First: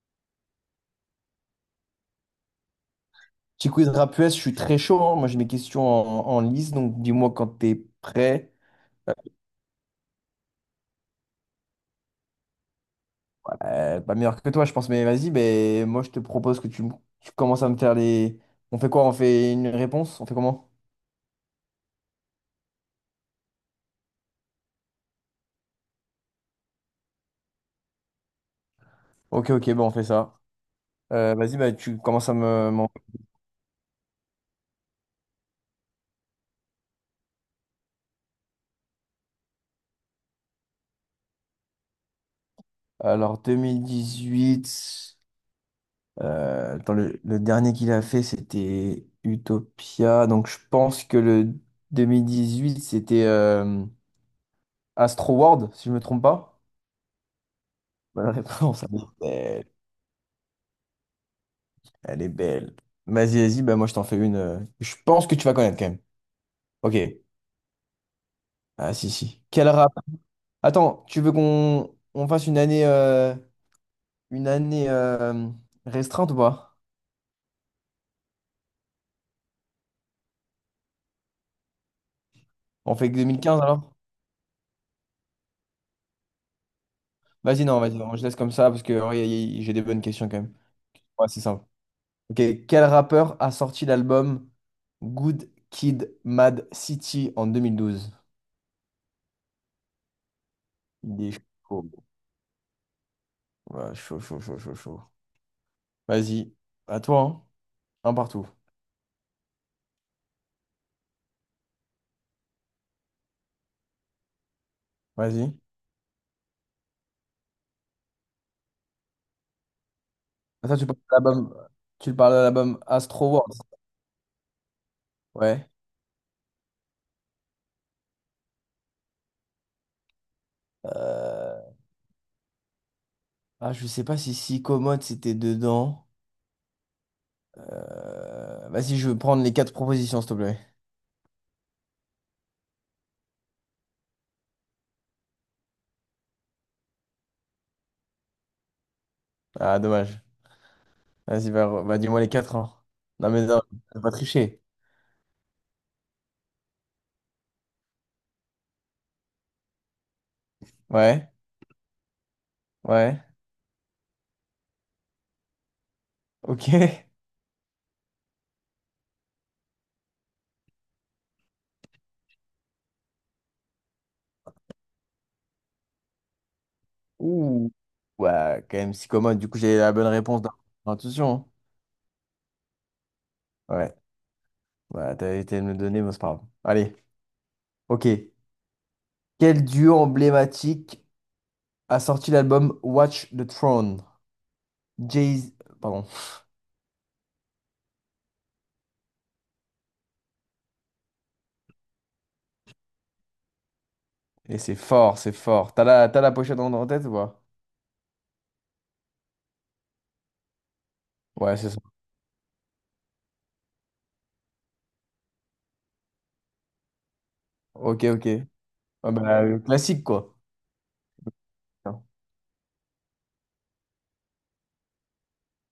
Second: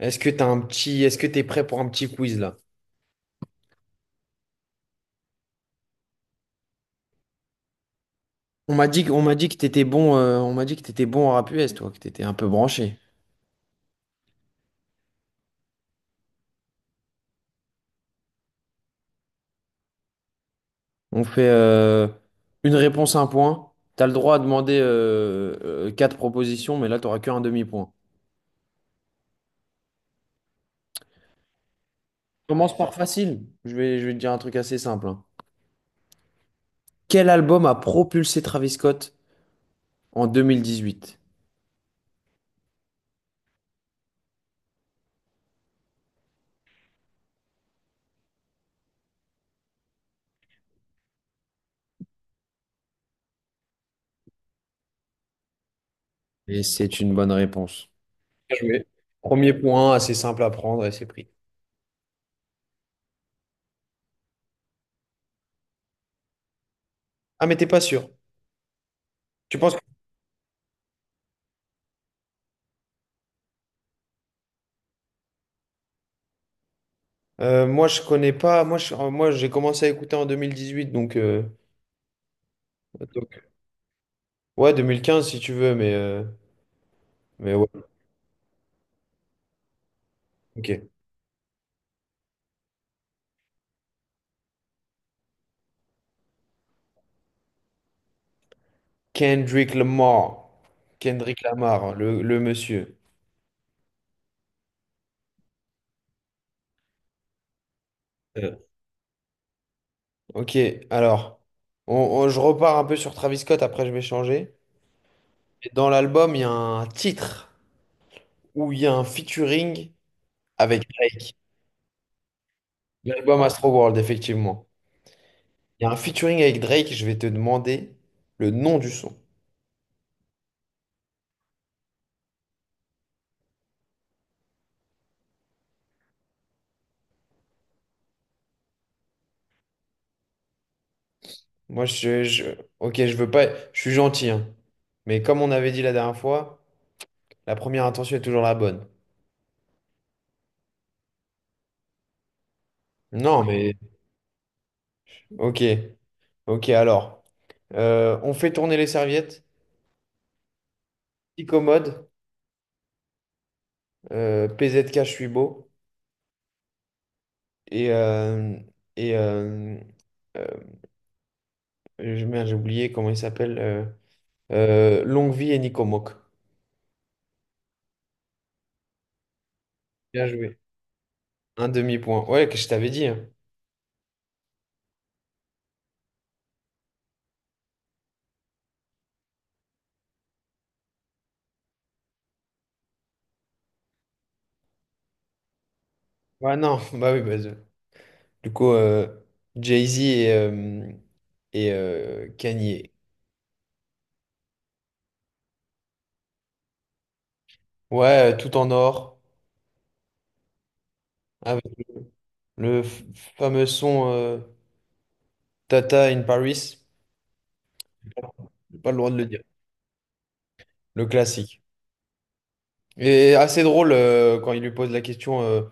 Est-ce que t'as un petit, est-ce que t'es prêt pour un petit quiz là? Petit quiz rap US, je suis très chaud, hein. Moi, j'ai mes questions en liste, donc dis-moi quand t'es prêt. On m'a dit, on m'a dit que t'étais bon, on m'a dit que t'étais bon en rap US, toi, que t'étais un peu branché. Pas meilleur que toi, je pense, mais vas-y. Mais moi, je te propose que tu commences à me faire les. On fait quoi? On fait une réponse? On fait comment? On fait une réponse un point. T'as le droit à demander quatre propositions, mais là t'auras qu'un demi-point. Ok, ok, bon, on fait ça. Vas-y, bah, tu commences à me, Commence m'en- par facile. Je vais te dire un truc assez simple, hein. Quel album a propulsé Travis Scott en 2018? Alors, 2018, attends, le dernier qu'il a fait, c'était Utopia. Donc, je pense que le 2018, c'était Astro World, si je me trompe pas. Et c'est une bonne réponse. Bonne Bien réponse. joué. Premier point, assez simple à prendre et c'est pris. Elle est belle. Vas-y, vas-y, bah moi je t'en fais une. Je pense que tu vas connaître quand même. Ok. Ah mais t'es pas sûr. Ah si, si. Tu Quel penses que rap? Attends, tu veux qu'on fasse une année restreinte ou pas? Moi, je connais pas. Moi, moi, j'ai commencé à écouter en 2018, On fait que donc- 2015 alors? ouais, 2015 si tu veux, mais ouais, Vas-y, non, je laisse comme ça parce que ouais, j'ai des bonnes questions quand même. ok. Ouais, c'est simple. Ok. Quel rappeur a sorti l'album Good Kid Mad City en 2012? Kendrick Lamar, Il Kendrick est Lamar, chaud. hein, le monsieur. Ouais, chaud, chaud, chaud, chaud, chaud. Vas-y, à toi, hein. Un partout. Euh, Ok, alors, je repars un peu sur Travis Scott. Après, je vais changer. Vas-y. Et dans l'album, il y a un titre où il y a un featuring Ah, tu avec parles de Drake. l'album, tu parles de l'album Astro L'album World. Astroworld, effectivement. Ouais. Il y a un featuring avec Drake. Je vais te demander le nom du son. Euh, Ah, je sais pas si Si Commode c'était dedans. Vas-y, je veux prendre les quatre propositions, s'il te plaît. Moi, ok, je veux pas, je suis gentil, hein. Mais comme on avait dit la dernière fois, la première intention est toujours la bonne. Ah, dommage. Vas-y, bah, dis-moi les quatre, hein. Non, mais Non. non, Oui. t'as pas triché. Mais ok, ok, alors, on fait tourner les serviettes, Ouais, petit commode, ouais, PZK, je suis beau, ok. et, euh, et euh, euh, merde, j'ai oublié comment il s'appelle, Longue Vie et Nico Mock. Ouh. Ouais, quand même, Si Commode, du coup, j'ai la bonne Bien réponse dans joué. l'intuition, Un demi-point. Ouais, que je t'avais dit, hein. hein. Ouais, bah, t'as été me le donner, mais c'est pas grave. Allez, ok. Quel duo emblématique a sorti l'album Watch the Throne? Jay... Pardon. Ouais, non, bah oui, bah, du coup, Jay-Z et, Kanye. Et c'est fort, c'est fort. T'as la pochette en tête ou pas? Ouais, tout en or, Ouais, avec c'est ça. le f- fameux son Tata in Paris. Ok, ok. J'ai pas le droit Ah de le dire. bah, classique, quoi. Le classique. Non. Et assez drôle quand il lui pose la question euh,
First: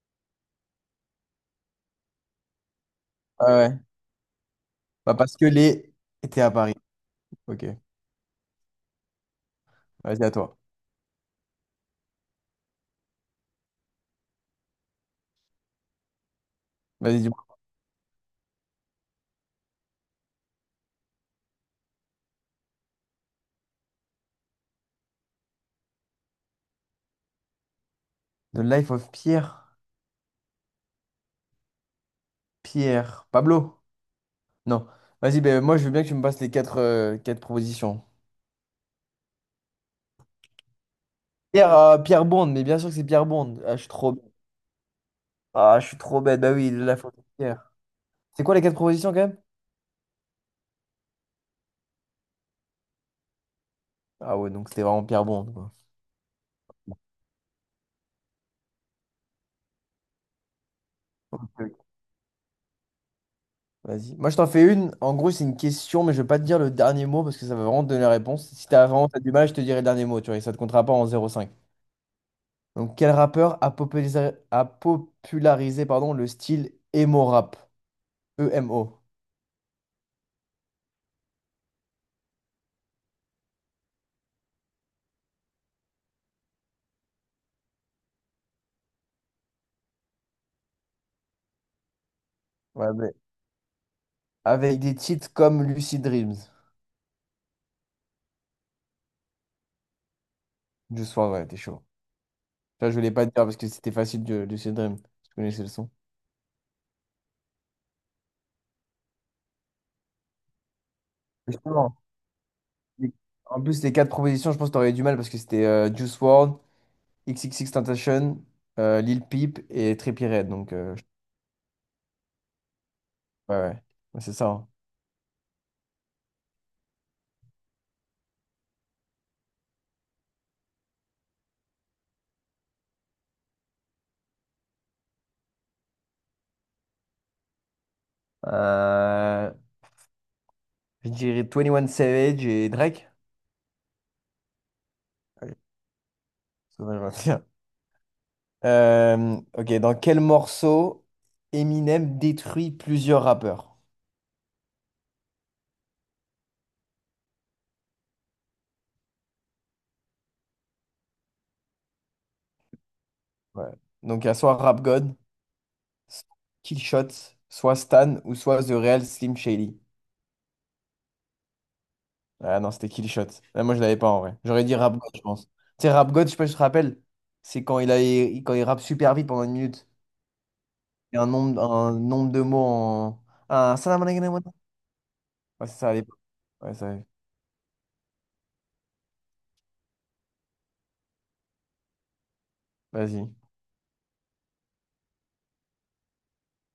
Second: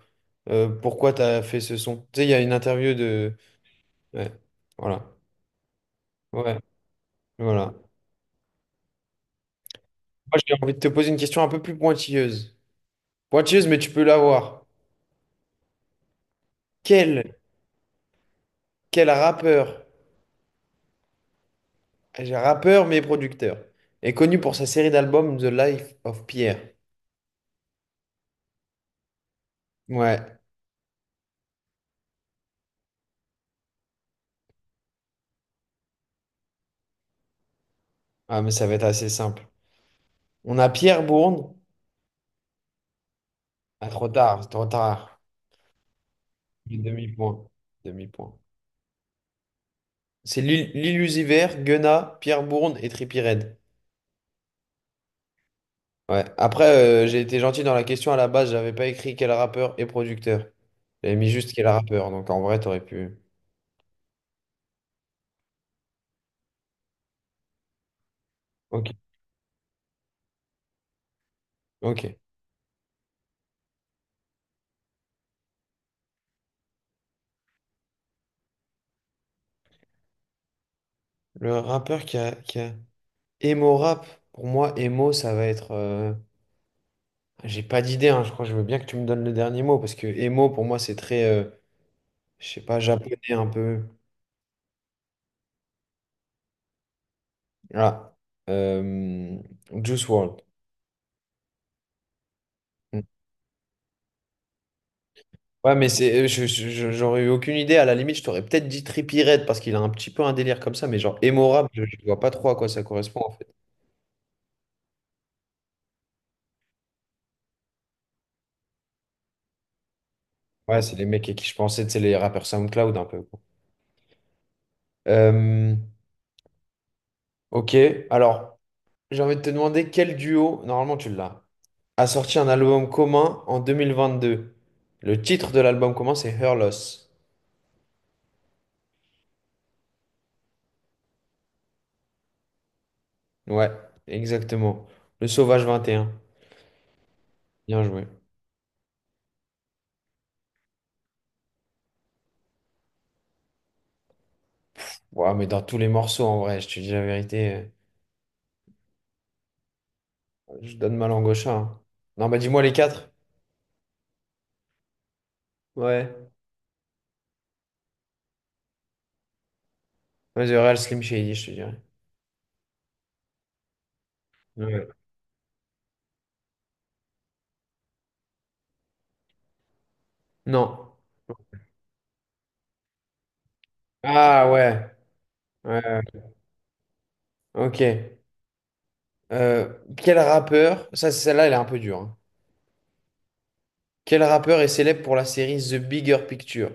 euh, pourquoi t'as fait ce son? Tu sais, il y a une interview de. Ah ouais. Ouais, voilà. Bah, parce que les étaient à Ouais, Paris. Ok. voilà. Vas-y, à Moi, j'ai toi. envie de te poser une question un peu plus pointilleuse. Pointilleuse, mais tu peux l'avoir. Quel, Vas-y, dis-moi. quel rappeur, j'ai rappeur mais producteur, est connu pour sa série d'albums The Life of Pierre. The Life of Pierre. Ouais, Pierre. Pablo? Non. Vas-y, ben moi, je veux bien que tu me passes les quatre propositions. ah, mais ça va être assez simple. On a Pierre Bourne. Pierre Bond, mais bien sûr que c'est Pierre Bond. Ah, je Ah, suis trop trop bête. tard, trop tard. Ah, je suis trop bête. Bah oui, The Life of Demi-point. Pierre. Demi-point. C'est quoi les quatre propositions, quand même? C'est l'illusiver, Guena, Pierre Bourne et Trippie Redd. Ah ouais, donc c'était vraiment Pierre Bond, quoi. Ouais. Après, j'ai été gentil dans la question, à la base j'avais pas écrit quel rappeur et producteur. J'avais mis juste quel rappeur, donc en vrai, t'aurais pu. Vas-y. Moi, je t'en fais une. En gros, c'est une question, mais je vais pas te dire le dernier mot parce que ça va vraiment te donner la réponse. Si t'as Ok. vraiment t'as du mal, je te dirai le dernier mot, tu vois, et ça te comptera pas en zéro virgule cinq. Ok. Donc, quel rappeur a popularisé, pardon, le style emo rap? E-M-O. Le rappeur qui a... Emo rap, pour moi, emo, ça va être, j'ai pas d'idée, hein. Je crois que je veux bien que tu me donnes le dernier mot parce que emo pour moi c'est très, je sais pas, Ouais, mais japonais un peu. avec des titres comme Lucid Dreams. Ah, euh, Juice World. Du soir, ouais, t'es chaud. Ça, je Mm. voulais pas te dire parce que c'était facile, de Lucid Dreams. Tu connaissais le Ouais, mais son. c'est, j'aurais eu aucune idée. À la limite, je t'aurais peut-être dit Trippie Redd parce qu'il a un petit peu un délire comme ça, mais genre emo rap, Justement. je vois pas trop à quoi ça les- correspond en fait. En plus, les quatre propositions, je pense que t'aurais eu du mal parce que c'était Juice WRLD, XXXTentacion, Lil Peep et Trippie Redd. Donc, Ouais, c'est les mecs à qui je pensais, c'est les rappeurs SoundCloud un peu, quoi. ouais, ouais. Ouais, c'est ça, hein. Euh, ok, alors j'ai envie de te demander quel duo, normalement tu l'as, a sorti un album commun en 2022. Le titre de l'album commun, c'est Her Loss. Euh, je dirais 21 Savage et Drake. Ouais, exactement. Le Ouais, Sauvage 21. ça va, je vois bien. Bien joué. Ok, dans quel morceau Eminem détruit plusieurs rappeurs? Ouais, mais dans tous les morceaux, en vrai, je te dis la vérité, je donne ma langue au chat, hein. Non, bah dis-moi les quatre. Ouais. Donc, il y a soit Rap God, Ouais. soit Killshot, soit Stan ou soit The Real Slim Shady. Vas-y, Real Slim Shady, je te dirais. Ah non, c'était Killshot. Ah, moi, je l'avais pas en vrai. J'aurais dit Ouais. Rap God, je pense. Tu sais, Rap God, je sais pas si tu te rappelles, c'est quand il rappe super vite pendant une minute. Non. Et un nombre de mots en. Un... Ah ouais. Ouais, c'est Ouais, ça, ouais. ouais, ça arrive. Ok. Euh, quel rappeur, ça celle-là elle est un peu dure, hein. Vas-y. Quel rappeur est célèbre pour la série The Bigger Picture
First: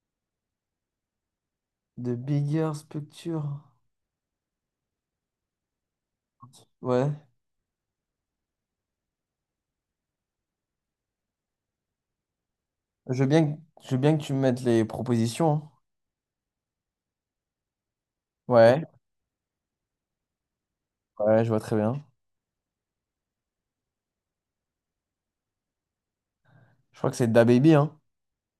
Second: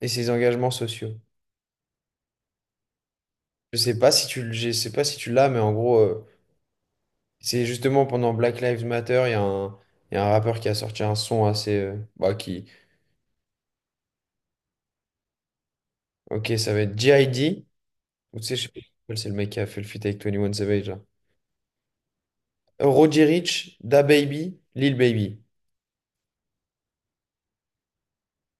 et ses engagements sociaux? The bigger structure. Je sais pas si je sais pas si tu l'as, mais en gros, Ouais. c'est justement pendant Black Lives Matter, il y a un rappeur qui a sorti un son assez, qui, Je veux bien que tu me mettes les propositions, hein. ok, ça va être G.I.D. Ou tu sais, je sais pas Ouais. comment il s'appelle, c'est le mec qui a fait le feat avec 21 Savage là. Ouais, je vois très bien. Roddy Ricch, Da Baby, Lil Baby. Je crois que c'est DaBaby, hein.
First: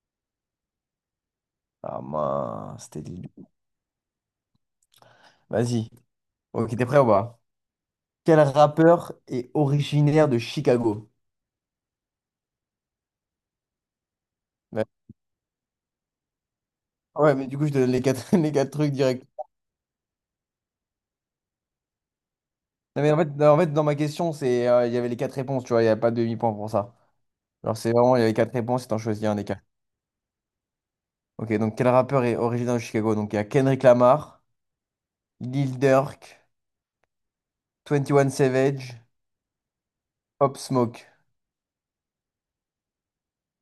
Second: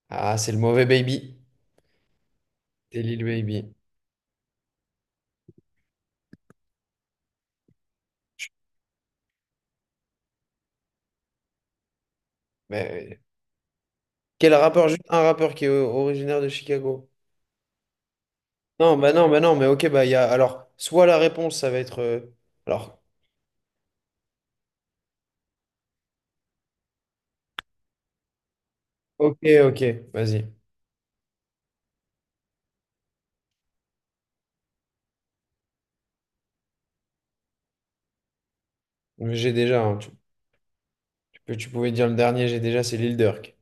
Ah, c'est le mauvais Baby, Ah mince, c'est c'était Lil lui. Baby. Vas-y. Ok, t'es prêt ou pas? Quel rappeur est originaire de Chicago? Mais quel Ouais, rappeur, juste un rappeur qui est originaire de Chicago. Ah ouais, mais du coup, je te donne les quatre, les quatre trucs Non, bah direct. non, bah non, mais ok, bah il y a, alors, soit la réponse, ça va être, alors, Non, mais en fait, non, en fait, dans ma question, c'est, il y avait les quatre réponses, tu vois, il n'y a pas de demi-point pour ça. Alors, c'est vraiment, il y avait quatre réponses et t'en choisis un ok, des quatre. ok, vas-y, Ok, donc quel rappeur est originaire de Chicago? Donc, il y a Kendrick Lamar, Lil Durk, 21 Savage, j'ai déjà, hein, tu- Pop Smoke. Que tu pouvais dire le dernier, j'ai déjà, c'est Lil Durk.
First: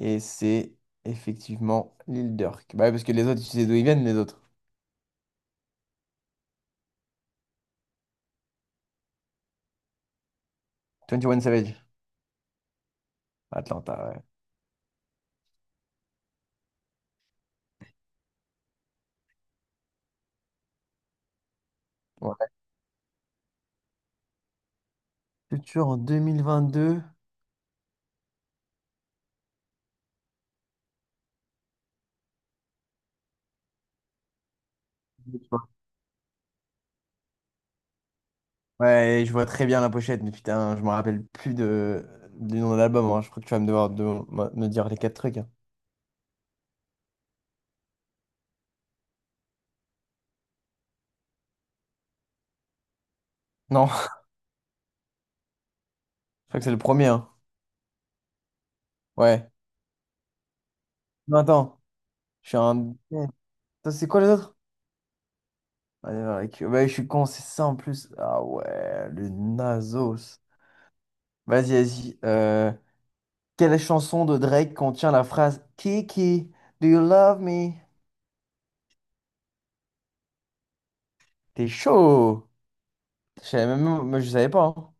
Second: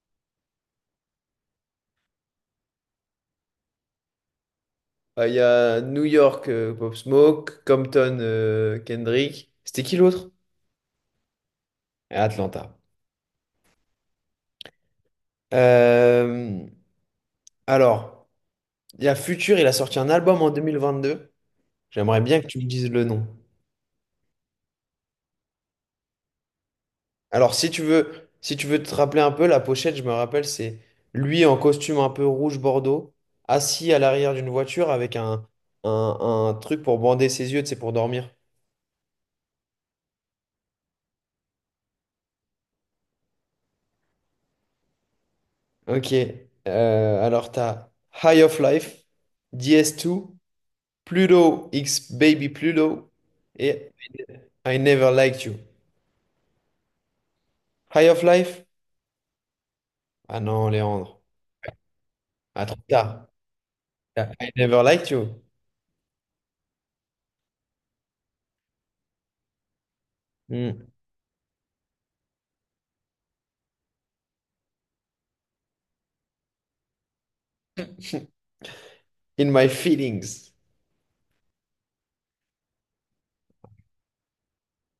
Et c'est effectivement Lil Durk. Bah ouais, parce que les autres, tu sais d'où ils viennent, les autres. Il y a New York, Pop Smoke, Compton, Kendrick. C'était qui l'autre? 21 Savage, Et Atlanta. Atlanta, ouais. Euh, alors, il y a Future, il a sorti un album en 2022. J'aimerais bien que Ouais. tu me dises le nom. Culture en 2022. Alors, si tu veux, si tu veux te rappeler un peu, la pochette, je me rappelle, c'est lui en costume un peu rouge bordeaux, assis à l'arrière d'une voiture avec un, un truc pour bander ses yeux, c'est pour dormir. Ouais, je vois très bien la pochette, mais putain, je me rappelle plus du nom de l'album, hein. Je crois que tu vas me devoir de me dire les quatre trucs, hein. Ok. Alors, t'as High of Life, DS2, Pluto X Baby Pluto Non, et je I Never Liked You. crois que c'est le premier, hein. High of Life? Ouais. Ah non, Léandre. Non, attends, je suis Ah, trop un. tard. Attends, c'est quoi les T'as I autres? Never Liked You. Allez, Ouais, je suis con, c'est ça en plus. Ah ouais, le Nasos. Hmm. Vas-y, vas-y. Quelle chanson de Drake contient la phrase Kiki, do you love me? In My Feelings. T'es chaud! Je savais même, moi, je savais pas, hein.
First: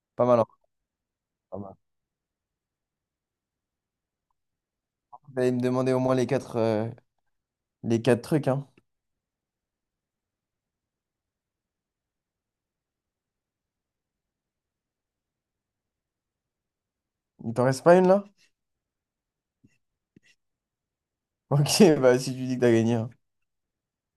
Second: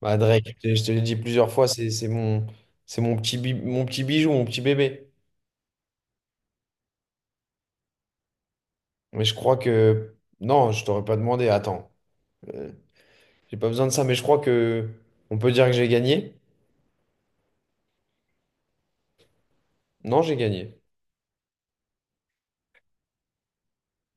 Bah, Pas mal, Drake, hein. je te l'ai dit plusieurs Pas fois, mal. c'est mon, mon petit bijou, mon petit bébé. Vous allez me demander au moins les quatre trucs, hein. Mais je crois que. Non, je t'aurais pas demandé. Attends. Euh, j'ai pas besoin de ça, mais je crois que. On peut dire que j'ai gagné? Il t'en reste pas une là? Non, j'ai gagné. Ok, bah si tu dis que t'as gagné, hein.